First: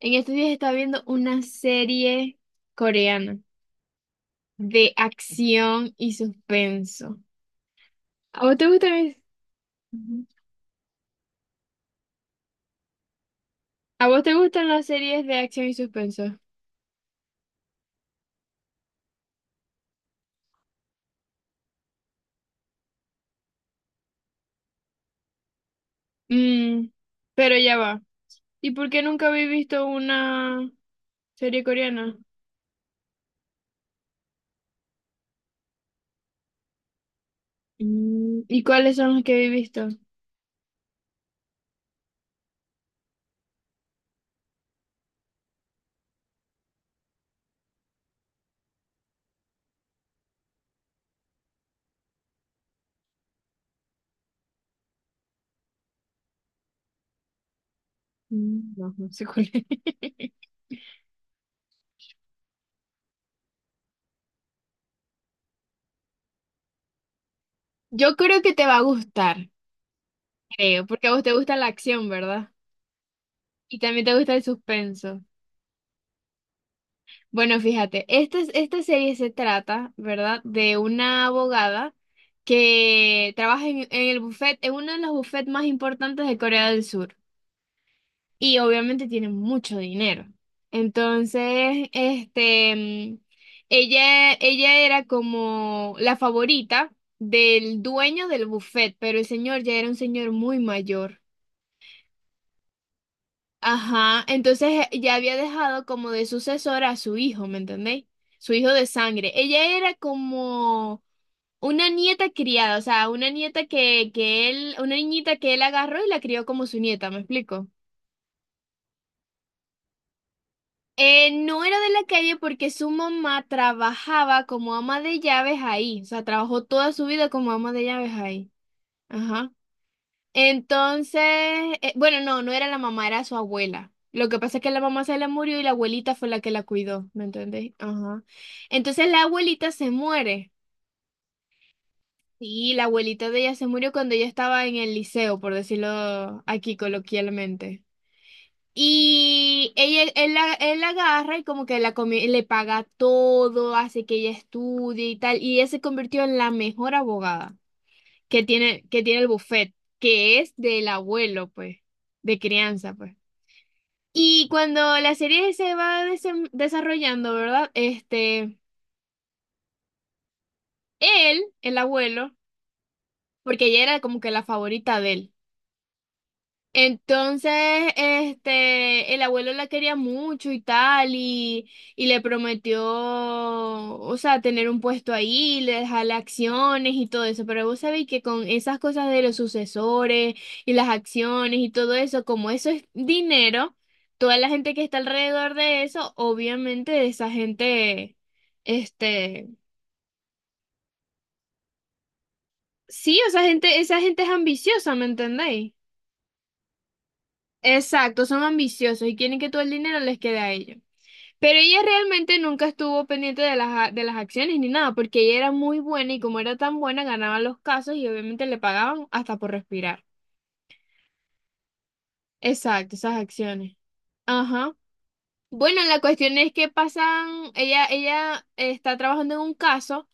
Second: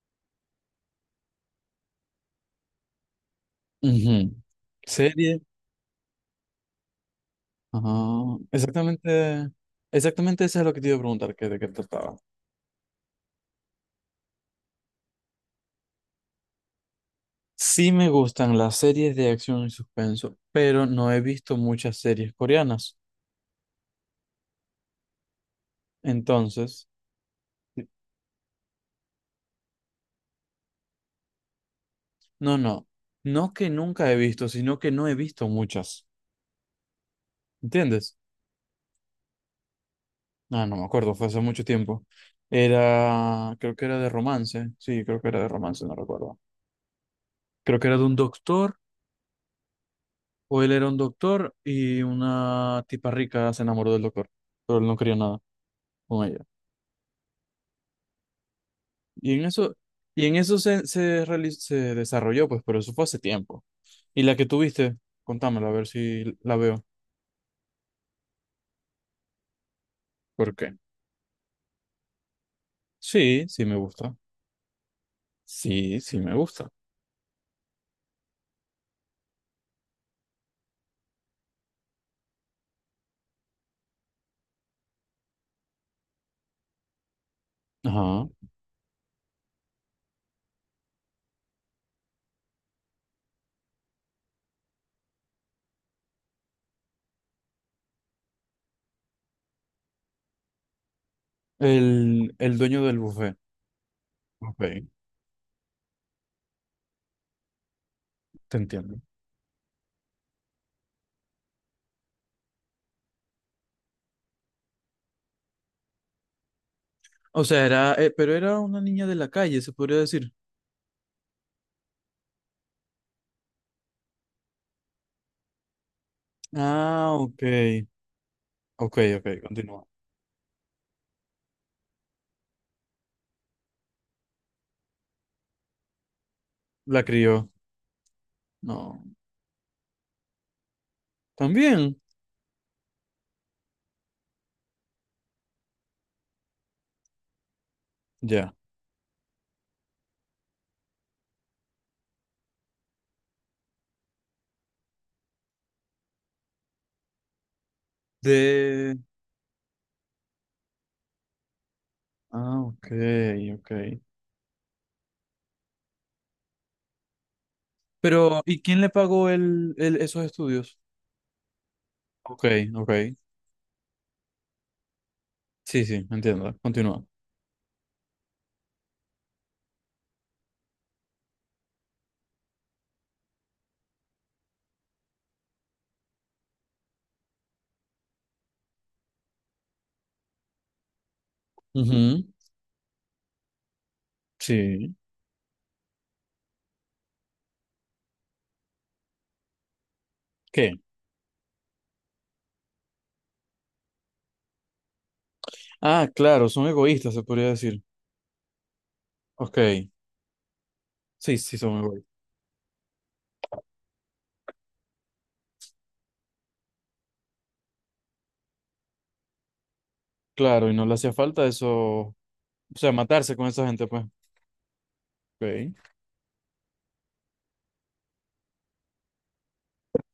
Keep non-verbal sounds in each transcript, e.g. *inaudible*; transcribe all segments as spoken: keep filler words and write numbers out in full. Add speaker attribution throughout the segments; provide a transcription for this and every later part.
Speaker 1: En estos días estaba viendo una serie coreana
Speaker 2: Ujú.
Speaker 1: de
Speaker 2: Serie.
Speaker 1: acción y suspenso.
Speaker 2: Ah,
Speaker 1: ¿A vos te gustan, es-
Speaker 2: exactamente,
Speaker 1: Ujú.
Speaker 2: exactamente eso es lo que te iba a preguntar, que de qué trataba.
Speaker 1: ¿A vos te gustan las series de acción y suspenso?
Speaker 2: Sí me gustan las series de acción y suspenso, pero no he visto muchas series coreanas. Entonces,
Speaker 1: Mm, pero ya va. ¿Y por qué nunca habéis visto una serie coreana?
Speaker 2: no, no, no que nunca he visto, sino que no he visto muchas. ¿Entiendes?
Speaker 1: Mm, ¿y cuáles son las que habéis visto?
Speaker 2: Ah, no me acuerdo, fue hace mucho tiempo. Era, creo que era de romance, sí, creo que era de romance, no recuerdo. Creo que era de un doctor. O él era un doctor y una tipa rica se enamoró del doctor, pero él no quería nada con ella.
Speaker 1: Mm, no, no sé
Speaker 2: Y en
Speaker 1: cuál es.
Speaker 2: eso, y
Speaker 1: *laughs*
Speaker 2: en eso se, se, reali- se desarrolló, pues, pero eso fue hace tiempo. Y la que tuviste, contámela a ver si la veo.
Speaker 1: Yo creo que te va a gustar,
Speaker 2: ¿Por qué?
Speaker 1: creo, porque a vos te gusta la acción, ¿verdad?
Speaker 2: Sí, sí me
Speaker 1: Y también te
Speaker 2: gusta.
Speaker 1: gusta el suspenso.
Speaker 2: Sí, sí me gusta.
Speaker 1: Bueno, fíjate, esta, esta serie se trata, ¿verdad?, de una abogada que trabaja en, en el buffet, en uno de los bufetes más importantes de Corea del Sur.
Speaker 2: Ajá.
Speaker 1: Y obviamente tiene mucho dinero. Entonces, este, mm, ella, ella era como la favorita del dueño del buffet, pero el señor ya era un señor muy mayor.
Speaker 2: El, el dueño del buffet.
Speaker 1: Ajá, entonces
Speaker 2: Ok,
Speaker 1: eh, ya había dejado como de sucesor a su hijo, ¿me entendéis? Su
Speaker 2: te
Speaker 1: hijo de
Speaker 2: entiendo.
Speaker 1: sangre. Ella era como una nieta criada, o sea, una nieta que, que él, una niñita que él agarró y la crió como su nieta, ¿me
Speaker 2: O sea,
Speaker 1: explico?
Speaker 2: era, eh, pero era una niña de la calle, se podría decir.
Speaker 1: Eh, no era de la calle porque su mamá trabajaba como ama de llaves ahí, o sea, trabajó toda su
Speaker 2: Ah,
Speaker 1: vida
Speaker 2: ok.
Speaker 1: como ama de llaves ahí.
Speaker 2: Ok, ok,
Speaker 1: Ajá.
Speaker 2: continúa.
Speaker 1: Entonces, eh, bueno, no, no era la mamá, era su abuela. Lo que pasa es que la mamá se le murió y la abuelita fue la que la
Speaker 2: La
Speaker 1: cuidó, ¿me
Speaker 2: crió.
Speaker 1: entendés? Ajá.
Speaker 2: No.
Speaker 1: Entonces la abuelita se muere.
Speaker 2: También.
Speaker 1: Y la abuelita de ella se murió cuando ella estaba en el liceo, por decirlo aquí coloquialmente.
Speaker 2: Ya.
Speaker 1: Y ella, él, la, él la agarra y como que la comi- le paga todo, hace que ella estudie y tal. Y ella se convirtió en la mejor abogada que tiene,
Speaker 2: De...
Speaker 1: que tiene el buffet, que es del abuelo, pues, de
Speaker 2: Ah, ok,
Speaker 1: crianza, pues.
Speaker 2: ok.
Speaker 1: Y cuando la serie se va desem- desarrollando, ¿verdad?
Speaker 2: Pero,
Speaker 1: Este,
Speaker 2: ¿y quién le pagó el, el- esos estudios?
Speaker 1: él, el abuelo,
Speaker 2: Ok, ok.
Speaker 1: porque ella era como que la favorita de él.
Speaker 2: Sí, sí, entiendo. Continúa.
Speaker 1: Entonces, este, el abuelo la quería mucho y tal, y, y le prometió, o sea, tener un puesto ahí, le dejarle acciones y todo eso, pero vos sabéis que con esas cosas de los sucesores y las acciones y todo eso,
Speaker 2: Ujú.
Speaker 1: como eso es dinero, toda la gente que
Speaker 2: Sí.
Speaker 1: está alrededor de eso, obviamente esa gente, este,
Speaker 2: ¿Qué?
Speaker 1: sí, o sea gente, esa gente es ambiciosa, ¿me entendéis?
Speaker 2: Ah, claro, son egoístas, se podría decir.
Speaker 1: Exacto, son ambiciosos y quieren que
Speaker 2: Ok.
Speaker 1: todo el dinero les quede a ellos.
Speaker 2: Sí,
Speaker 1: Pero
Speaker 2: sí, son
Speaker 1: ella
Speaker 2: egoístas.
Speaker 1: realmente nunca estuvo pendiente de las, a- de las acciones ni nada, porque ella era muy buena y como era tan buena ganaba los casos y obviamente le pagaban hasta por respirar.
Speaker 2: Claro, y no le hacía falta eso. O sea,
Speaker 1: Exacto, esas
Speaker 2: matarse con esa
Speaker 1: acciones.
Speaker 2: gente, pues.
Speaker 1: Ajá.
Speaker 2: Ok.
Speaker 1: Bueno, la cuestión es que pasan, ella, ella está trabajando en un caso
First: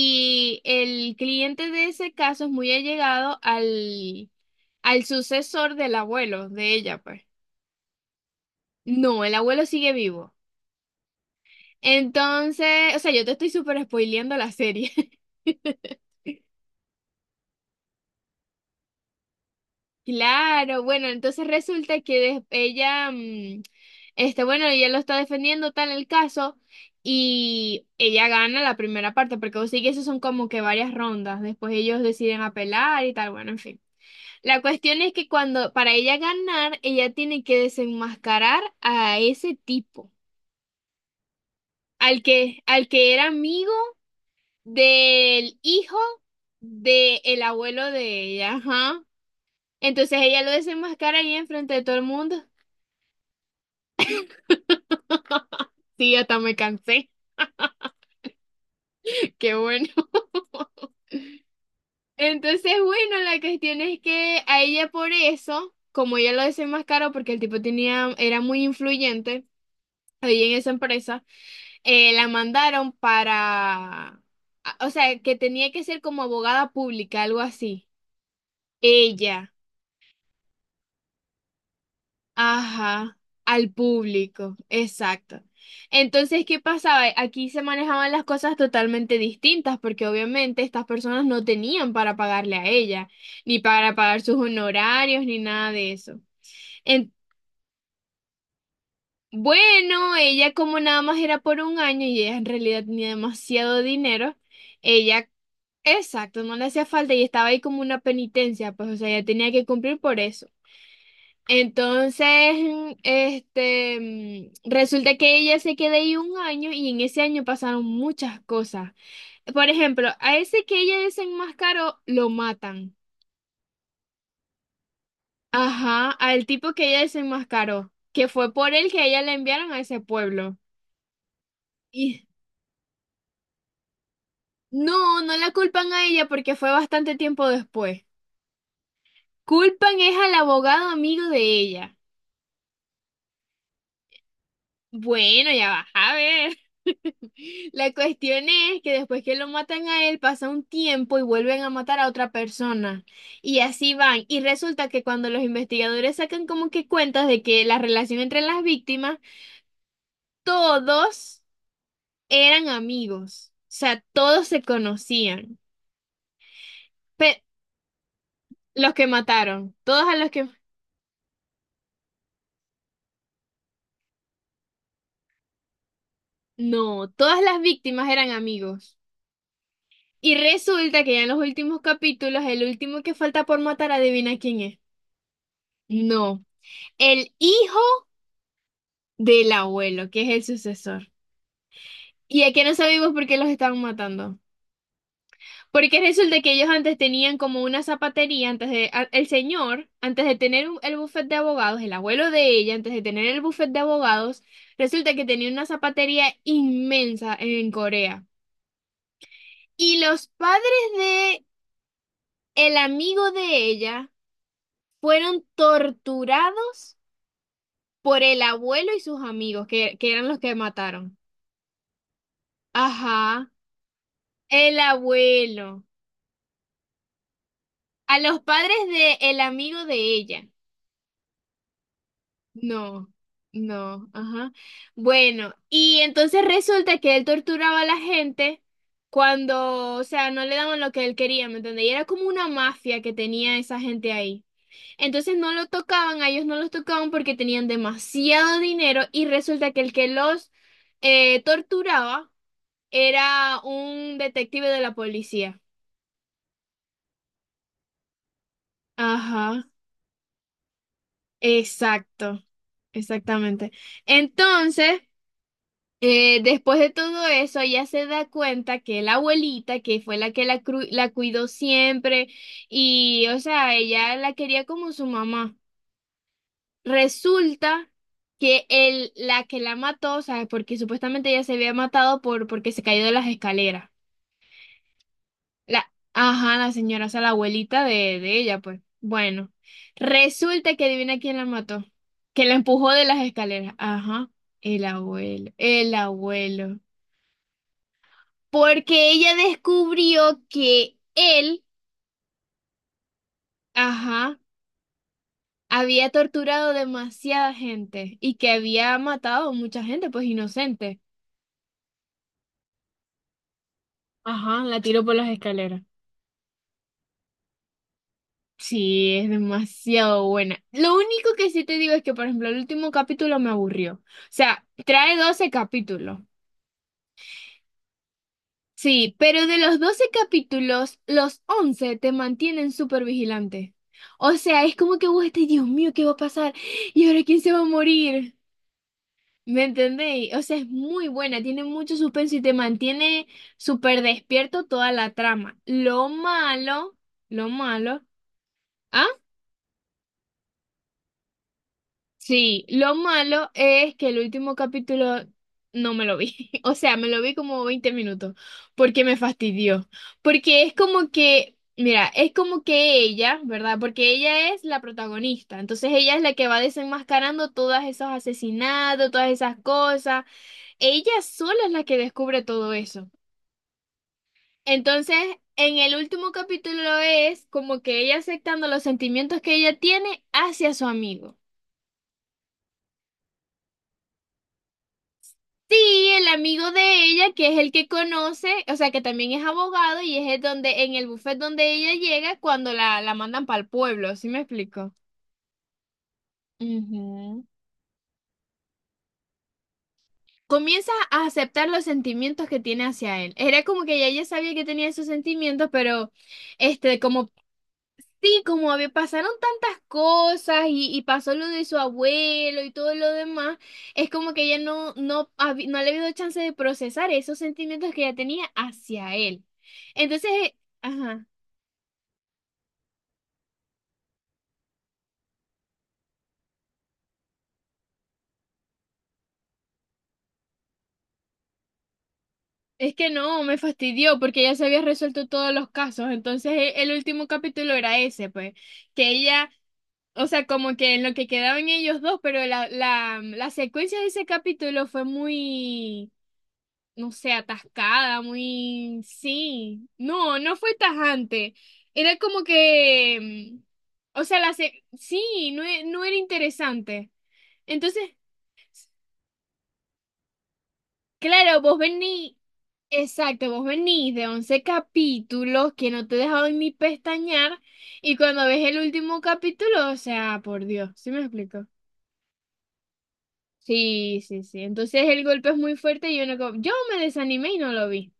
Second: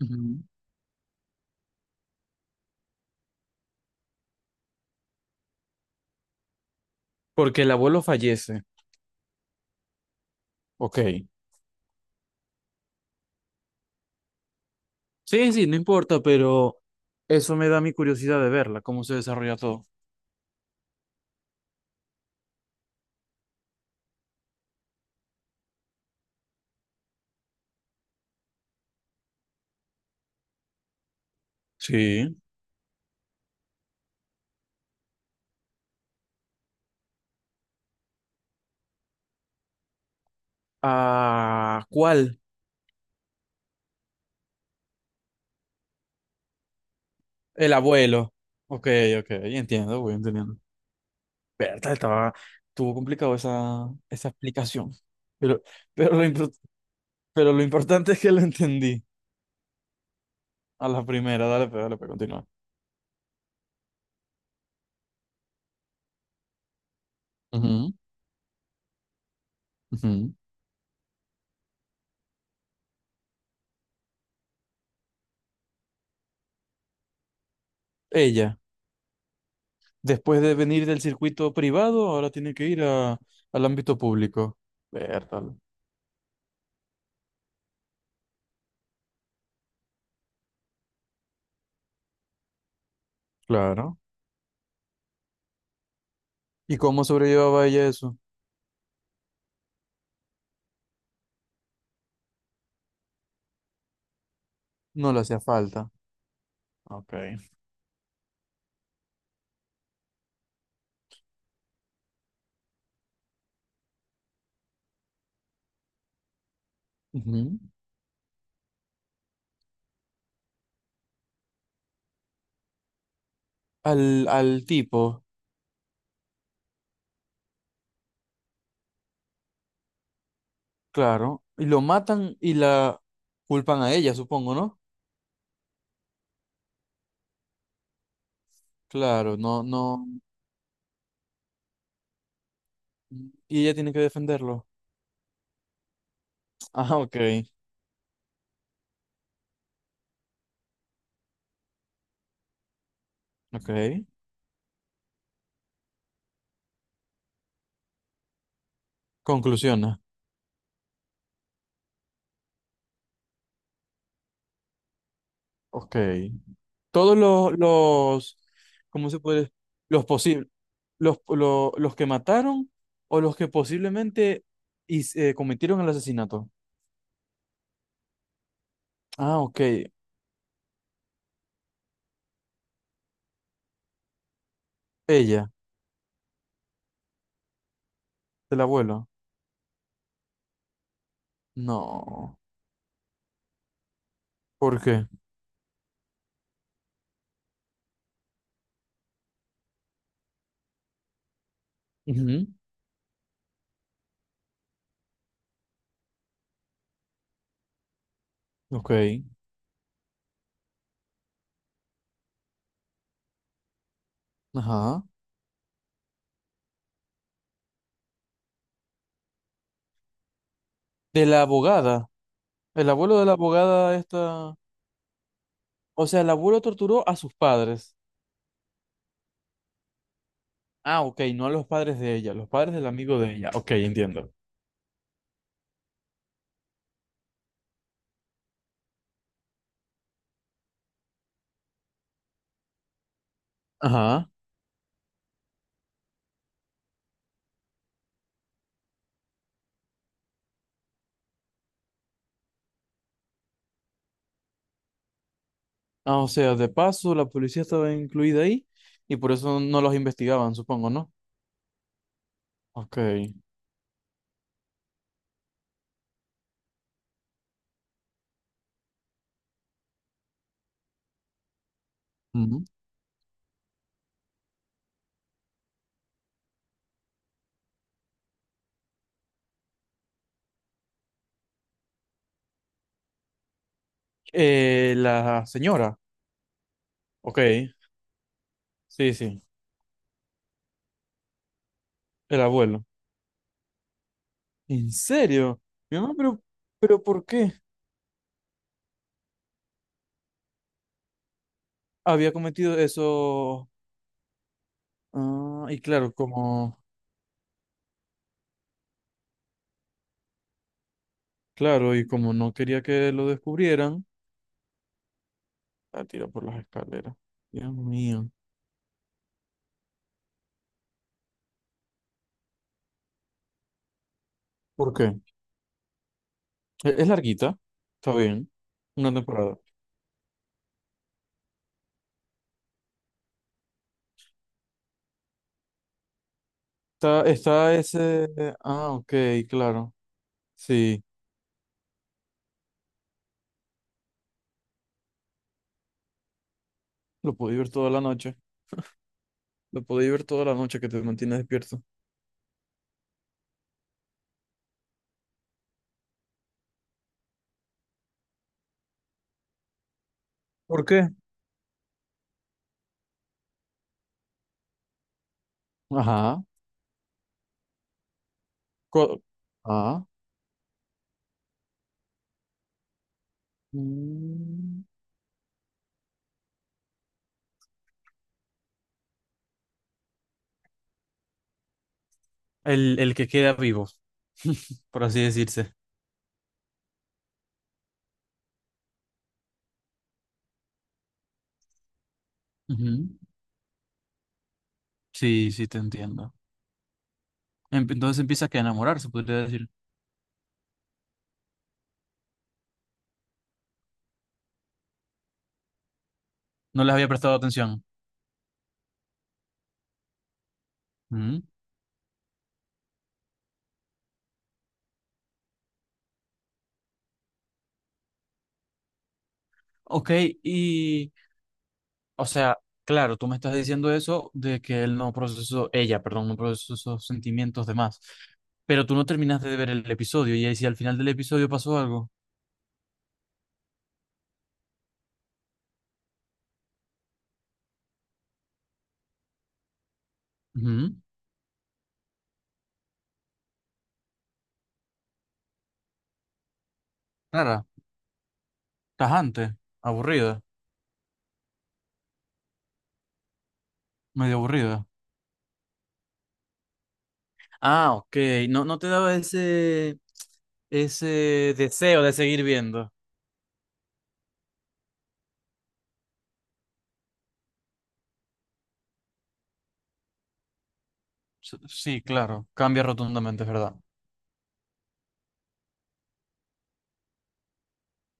Speaker 2: Ujú.
Speaker 1: el cliente de ese caso es muy allegado al, al sucesor del abuelo de ella, pues.
Speaker 2: Porque el abuelo fallece.
Speaker 1: No, el abuelo sigue vivo.
Speaker 2: Ok.
Speaker 1: Entonces, o sea, yo te estoy súper spoileando la serie. *laughs*
Speaker 2: Sí, sí, no importa, pero eso me da mi curiosidad de verla, cómo se desarrolla todo.
Speaker 1: Claro, bueno, entonces resulta que des- ella, mm, este, bueno, ella lo está defendiendo tal el caso y ella gana la primera parte, porque vos sí que eso son como que varias rondas, después ellos
Speaker 2: Sí.
Speaker 1: deciden apelar y tal, bueno, en fin. La cuestión es que cuando, para ella ganar, ella tiene que desenmascarar a ese tipo,
Speaker 2: Ah,
Speaker 1: al
Speaker 2: ¿cuál?
Speaker 1: que, al que era amigo del hijo del
Speaker 2: El
Speaker 1: abuelo de
Speaker 2: abuelo.
Speaker 1: ella,
Speaker 2: Ok,
Speaker 1: ajá.
Speaker 2: ok, entiendo, voy
Speaker 1: Entonces ella lo
Speaker 2: entendiendo.
Speaker 1: desenmascara ahí enfrente de
Speaker 2: Berta,
Speaker 1: todo el
Speaker 2: estaba,
Speaker 1: mundo.
Speaker 2: estuvo complicado esa, esa explicación. Pero,
Speaker 1: Sí,
Speaker 2: pero, lo,
Speaker 1: hasta
Speaker 2: impor-
Speaker 1: me cansé.
Speaker 2: pero lo importante es que lo entendí
Speaker 1: *laughs* Qué bueno.
Speaker 2: a la primera. Dale, pues, dale, pues, continúa.
Speaker 1: Entonces, bueno, la cuestión es que a ella por eso, como ella lo desenmascaró porque el tipo
Speaker 2: Ujú,
Speaker 1: tenía, era muy influyente
Speaker 2: ujú.
Speaker 1: ahí en esa empresa, eh, la mandaron para, a- o sea, que tenía que ser como abogada pública, algo así.
Speaker 2: Ella,
Speaker 1: Ella.
Speaker 2: después de venir del circuito privado, ahora tiene que ir
Speaker 1: Ajá,
Speaker 2: a- al
Speaker 1: al
Speaker 2: ámbito
Speaker 1: público,
Speaker 2: público.
Speaker 1: exacto.
Speaker 2: Berta.
Speaker 1: Entonces, ¿qué pasaba? Aquí se manejaban las cosas totalmente distintas porque obviamente estas personas no tenían para pagarle a ella, ni para
Speaker 2: Claro.
Speaker 1: pagar sus honorarios, ni nada de eso.
Speaker 2: ¿Y cómo
Speaker 1: En-
Speaker 2: sobrellevaba ella eso?
Speaker 1: bueno, ella como nada más era por un año y ella en realidad tenía demasiado dinero,
Speaker 2: No le
Speaker 1: ella,
Speaker 2: hacía falta.
Speaker 1: exacto, no le hacía
Speaker 2: Ok.
Speaker 1: falta y estaba ahí como una penitencia, pues o sea, ella tenía que cumplir por eso. Entonces, mm, este, mm, resulta que ella se quedó ahí un año y en ese año
Speaker 2: Ujú.
Speaker 1: pasaron muchas cosas. Por ejemplo, a ese que ella desenmascaró, lo matan.
Speaker 2: Al, al tipo.
Speaker 1: Ajá, al tipo que ella desenmascaró, que fue por él que a ella la enviaron a ese pueblo.
Speaker 2: Claro, y lo
Speaker 1: Y
Speaker 2: matan y la culpan a ella, supongo, ¿no?
Speaker 1: no, no la culpan a ella porque fue bastante tiempo después.
Speaker 2: Claro, no,
Speaker 1: Culpan
Speaker 2: no.
Speaker 1: es al abogado amigo de ella.
Speaker 2: Y ella tiene que defenderlo. *laughs*
Speaker 1: Bueno, ya va a ver.
Speaker 2: Ah, ok,
Speaker 1: La cuestión es que después que lo matan a él, pasa un tiempo y vuelven a matar a otra persona. Y
Speaker 2: ok.
Speaker 1: así van. Y resulta que cuando los investigadores sacan como que cuentas de que la relación entre las víctimas,
Speaker 2: Conclusiona.
Speaker 1: todos eran amigos. O sea, todos se conocían.
Speaker 2: Ok. Todos
Speaker 1: Pe-
Speaker 2: los, los,
Speaker 1: los que
Speaker 2: ¿cómo se puede?
Speaker 1: mataron,
Speaker 2: Los
Speaker 1: todos a los
Speaker 2: posibles,
Speaker 1: que...
Speaker 2: los, lo- los que mataron o los que posiblemente his- eh, cometieron el asesinato.
Speaker 1: No, todas las víctimas eran amigos.
Speaker 2: Ah, ok.
Speaker 1: Y resulta que ya en los últimos capítulos, el último que falta por matar, adivina quién es.
Speaker 2: Ella,
Speaker 1: No. El hijo
Speaker 2: del abuelo.
Speaker 1: del abuelo, que es el sucesor.
Speaker 2: No.
Speaker 1: Y es que no sabemos por qué los estaban matando.
Speaker 2: ¿Por qué?
Speaker 1: Porque resulta que ellos antes tenían como una zapatería, antes de, a- el señor, antes de tener un- el bufete de abogados, el abuelo
Speaker 2: Ujú.
Speaker 1: de ella, antes de tener el bufete de abogados, resulta que tenía una zapatería inmensa en Corea.
Speaker 2: Ok.
Speaker 1: Y los padres de el amigo de ella
Speaker 2: Ajá.
Speaker 1: fueron torturados por el abuelo y sus amigos, que, que eran los que mataron.
Speaker 2: De la abogada. El abuelo de la
Speaker 1: Ajá,
Speaker 2: abogada esta...
Speaker 1: el abuelo.
Speaker 2: O sea, el abuelo torturó a sus padres.
Speaker 1: A los padres de el amigo de ella.
Speaker 2: Ah, ok, no a los padres de ella, los padres del
Speaker 1: No,
Speaker 2: amigo de ella. Ok,
Speaker 1: no,
Speaker 2: entiendo.
Speaker 1: ajá. Bueno, y entonces resulta que él torturaba a la gente cuando, o sea, no le daban lo que él quería, ¿me entiendes? Y era como una mafia que tenía esa gente
Speaker 2: Ajá.
Speaker 1: ahí. Entonces no lo tocaban, a ellos no los tocaban porque tenían demasiado dinero y resulta que el que los eh, torturaba era un detective de la policía.
Speaker 2: Ah, o sea, de paso, la policía estaba incluida ahí y por eso
Speaker 1: Ajá.
Speaker 2: no los investigaban, supongo, ¿no?
Speaker 1: Exacto,
Speaker 2: Ok.
Speaker 1: exactamente. Entonces, eh, después de todo eso, ella se da cuenta que la abuelita, que fue la que la, cru- la cuidó siempre,
Speaker 2: Ujú.
Speaker 1: y, o sea, ella la quería como su mamá. Resulta que el, la que la mató, o sea, porque supuestamente ella se había matado por, porque se cayó de las escaleras.
Speaker 2: Eh, la
Speaker 1: La,
Speaker 2: señora.
Speaker 1: ajá, la señora, o sea, la
Speaker 2: Ok,
Speaker 1: abuelita de, de ella, pues.
Speaker 2: sí, sí,
Speaker 1: Bueno, resulta que adivina quién la mató,
Speaker 2: el
Speaker 1: que la
Speaker 2: abuelo.
Speaker 1: empujó de las escaleras. Ajá, el
Speaker 2: ¿En
Speaker 1: abuelo,
Speaker 2: serio?
Speaker 1: el
Speaker 2: Mi mamá, pero,
Speaker 1: abuelo.
Speaker 2: pero ¿por qué
Speaker 1: Porque ella descubrió que él,
Speaker 2: había cometido eso?
Speaker 1: ajá,
Speaker 2: Ah, y
Speaker 1: había
Speaker 2: claro,
Speaker 1: torturado
Speaker 2: como,
Speaker 1: demasiada gente y que había matado mucha gente, pues inocente.
Speaker 2: claro, y como no quería que lo descubrieran.
Speaker 1: Ajá, la tiró por las escaleras.
Speaker 2: La tiro por las escaleras. Dios mío.
Speaker 1: Sí, es demasiado buena. Lo único que sí te digo es que, por ejemplo, el último capítulo me aburrió. O sea,
Speaker 2: ¿Por qué?
Speaker 1: trae doce capítulos.
Speaker 2: E- Es, larguita. Está bien. Una
Speaker 1: Sí, pero
Speaker 2: temporada.
Speaker 1: de los doce capítulos, los once te mantienen súper vigilante. O sea, es como que vos estás, Dios mío, ¿qué va a pasar? ¿Y ahora
Speaker 2: Está,
Speaker 1: quién se va a
Speaker 2: está ese.
Speaker 1: morir?
Speaker 2: Ah, ok,
Speaker 1: ¿Me
Speaker 2: claro.
Speaker 1: entendéis? O sea, es
Speaker 2: Sí.
Speaker 1: muy buena, tiene mucho suspenso y te mantiene súper despierto toda la trama. Lo malo,
Speaker 2: Lo
Speaker 1: lo
Speaker 2: puedo ver toda la
Speaker 1: malo.
Speaker 2: noche. Lo puedo ver toda la noche que te mantiene despierto.
Speaker 1: Sí, lo malo es que el último capítulo no me lo vi. *laughs* O sea, me lo vi como veinte minutos porque me fastidió. Porque es
Speaker 2: ¿Por qué?
Speaker 1: como que, mira, es como que ella, ¿verdad? Porque ella es la protagonista. Entonces ella es la
Speaker 2: Ajá.
Speaker 1: que va desenmascarando todos esos asesinatos,
Speaker 2: Co-
Speaker 1: todas esas
Speaker 2: ah.
Speaker 1: cosas. Ella sola es la que descubre todo eso.
Speaker 2: Mm.
Speaker 1: Entonces, en el último capítulo es como que ella aceptando los sentimientos que ella tiene hacia su amigo.
Speaker 2: El, el que queda vivo, *laughs* por así decirse.
Speaker 1: Sí, el amigo de ella, que es el que conoce, o sea, que también es abogado y es el donde, en el buffet donde ella llega cuando la,
Speaker 2: Ujú.
Speaker 1: la mandan para el pueblo, ¿sí me explico?
Speaker 2: Sí, sí, te entiendo.
Speaker 1: Ujú.
Speaker 2: Em- Entonces empieza que a enamorar, se podría decir.
Speaker 1: Comienza a aceptar los sentimientos que tiene hacia él. Era como que ya ella sabía que tenía esos sentimientos, pero
Speaker 2: No les
Speaker 1: este,
Speaker 2: había
Speaker 1: como
Speaker 2: prestado atención.
Speaker 1: Sí, como había, pasaron tantas cosas y, y pasó
Speaker 2: Ujú.
Speaker 1: lo de su abuelo y todo lo demás, es como que ella no, no, habi- no le había dado chance de procesar esos sentimientos que ella tenía hacia él.
Speaker 2: Ok,
Speaker 1: Entonces, eh,
Speaker 2: y
Speaker 1: ajá,
Speaker 2: o sea, claro, tú me estás diciendo eso de que él no procesó, ella, perdón, no procesó esos sentimientos de más. Pero tú no terminaste de ver el episodio y ahí si al final del episodio pasó algo.
Speaker 1: es que no, me fastidió porque ya se había resuelto todos los casos. Entonces, e- el último capítulo era ese, pues, que ella, o sea, como que
Speaker 2: Ujú.
Speaker 1: en lo que quedaban ellos dos, pero la, la, la secuencia de ese capítulo fue muy... no sé,
Speaker 2: Clara,
Speaker 1: atascada, muy...
Speaker 2: tajante,
Speaker 1: Sí, no,
Speaker 2: aburrida,
Speaker 1: no fue tajante. Era como que... mm, O
Speaker 2: medio
Speaker 1: sea, la se-
Speaker 2: aburrida.
Speaker 1: sí, no, e- no era interesante.
Speaker 2: Ah,
Speaker 1: Entonces,
Speaker 2: ok, no, no te daba ese, ese
Speaker 1: claro, vos
Speaker 2: deseo de
Speaker 1: venís...
Speaker 2: seguir viendo.
Speaker 1: Exacto, vos venís de once capítulos que no te dejaban ni pestañear y cuando ves el último capítulo, o sea, por Dios, ¿sí me
Speaker 2: S-
Speaker 1: explico?
Speaker 2: Sí, claro, cambia rotundamente, es verdad.
Speaker 1: Sí, sí, sí. Entonces el golpe es muy fuerte y yo no... co- Yo me desanimé y no lo vi.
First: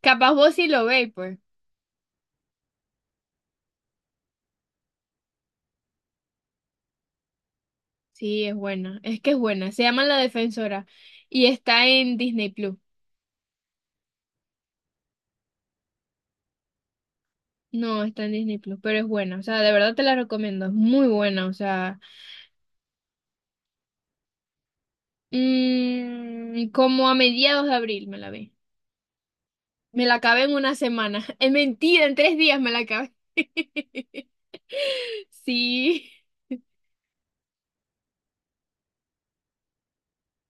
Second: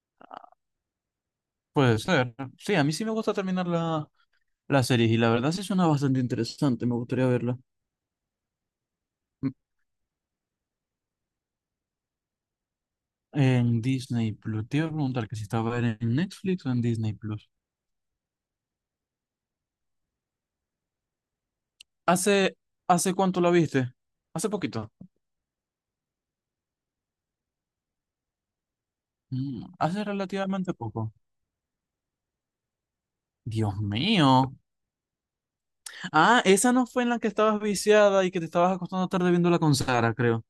Speaker 1: Capaz vos sí lo veis, pues.
Speaker 2: Puede ser. Sí, a mí sí me gusta terminar la, la serie y la verdad sí suena bastante interesante, me gustaría verla.
Speaker 1: Sí, es buena. Es que es buena. Se llama La Defensora y está en Disney Plus.
Speaker 2: En Disney Plus. Te iba a preguntar que si estaba en Netflix o en Disney Plus.
Speaker 1: No, está en Disney Plus, pero es buena. O sea, de verdad te la recomiendo. Es muy buena. O sea,
Speaker 2: ¿Hace, hace cuánto la viste? Hace poquito.
Speaker 1: mm, como a mediados de abril me la vi.
Speaker 2: Mm, hace
Speaker 1: Me la acabé en
Speaker 2: relativamente
Speaker 1: una
Speaker 2: poco.
Speaker 1: semana. *laughs* Es mentira, en tres días me la acabé.
Speaker 2: Dios
Speaker 1: *laughs*
Speaker 2: mío.
Speaker 1: Sí.
Speaker 2: Ah, esa no fue en la que estabas viciada y que te estabas acostando tarde viéndola con Sara, creo.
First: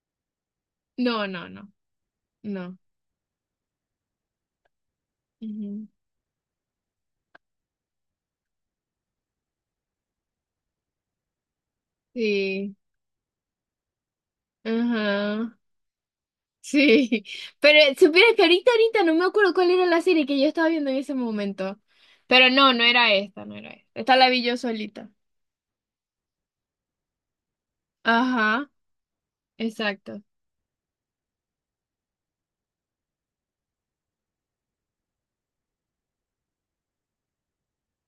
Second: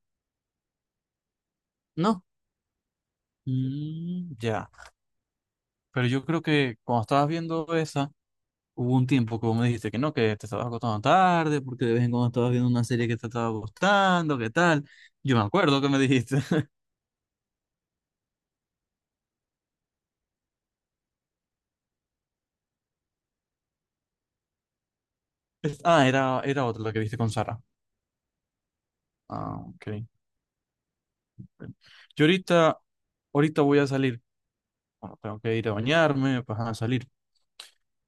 Speaker 1: No, no, no.
Speaker 2: No.
Speaker 1: No.
Speaker 2: Mm, ya.
Speaker 1: Ujú.
Speaker 2: Pero yo creo que cuando estabas viendo esa, hubo un tiempo que vos me dijiste que no, que te estabas acostando tarde, porque de vez en cuando estabas viendo
Speaker 1: Sí.
Speaker 2: una serie que te estaba gustando, qué tal. Yo me
Speaker 1: Ajá.
Speaker 2: acuerdo que me dijiste. *laughs*
Speaker 1: Sí, pero supieras que ahorita, ahorita no me acuerdo cuál era la serie que yo estaba viendo en ese momento. Pero no, no era esta, no era esta. Esta la vi yo solita.
Speaker 2: Es- Ah, era, era otra la que viste con Sara.
Speaker 1: Ajá,
Speaker 2: Ah, ok.
Speaker 1: exacto.
Speaker 2: Ok. Yo ahorita, ahorita voy a salir. Bueno, tengo que ir a bañarme, pues a salir.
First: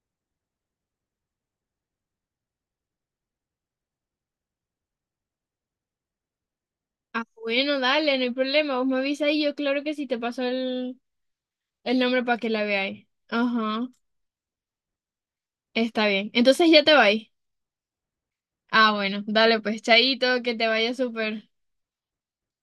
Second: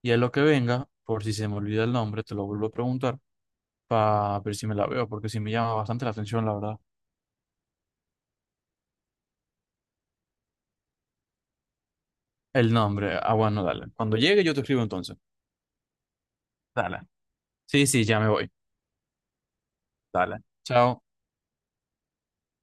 Speaker 2: Y a lo que venga, por si se me olvida el nombre, te lo vuelvo a preguntar para ver si me la veo, porque sí me llama bastante la atención, la verdad.
Speaker 1: Ah, bueno, dale, no hay problema. Vos me avisas y yo claro que sí te paso el, el nombre para que la
Speaker 2: El
Speaker 1: veáis.
Speaker 2: nombre. Ah, bueno, dale.
Speaker 1: Ajá,
Speaker 2: Cuando llegue yo te escribo entonces.
Speaker 1: está bien. Entonces ya te
Speaker 2: Dale,
Speaker 1: vais.
Speaker 2: sí, sí, ya me voy.
Speaker 1: Ah, bueno, dale pues,
Speaker 2: Dale.
Speaker 1: chaito, que te vaya
Speaker 2: Chao.
Speaker 1: súper.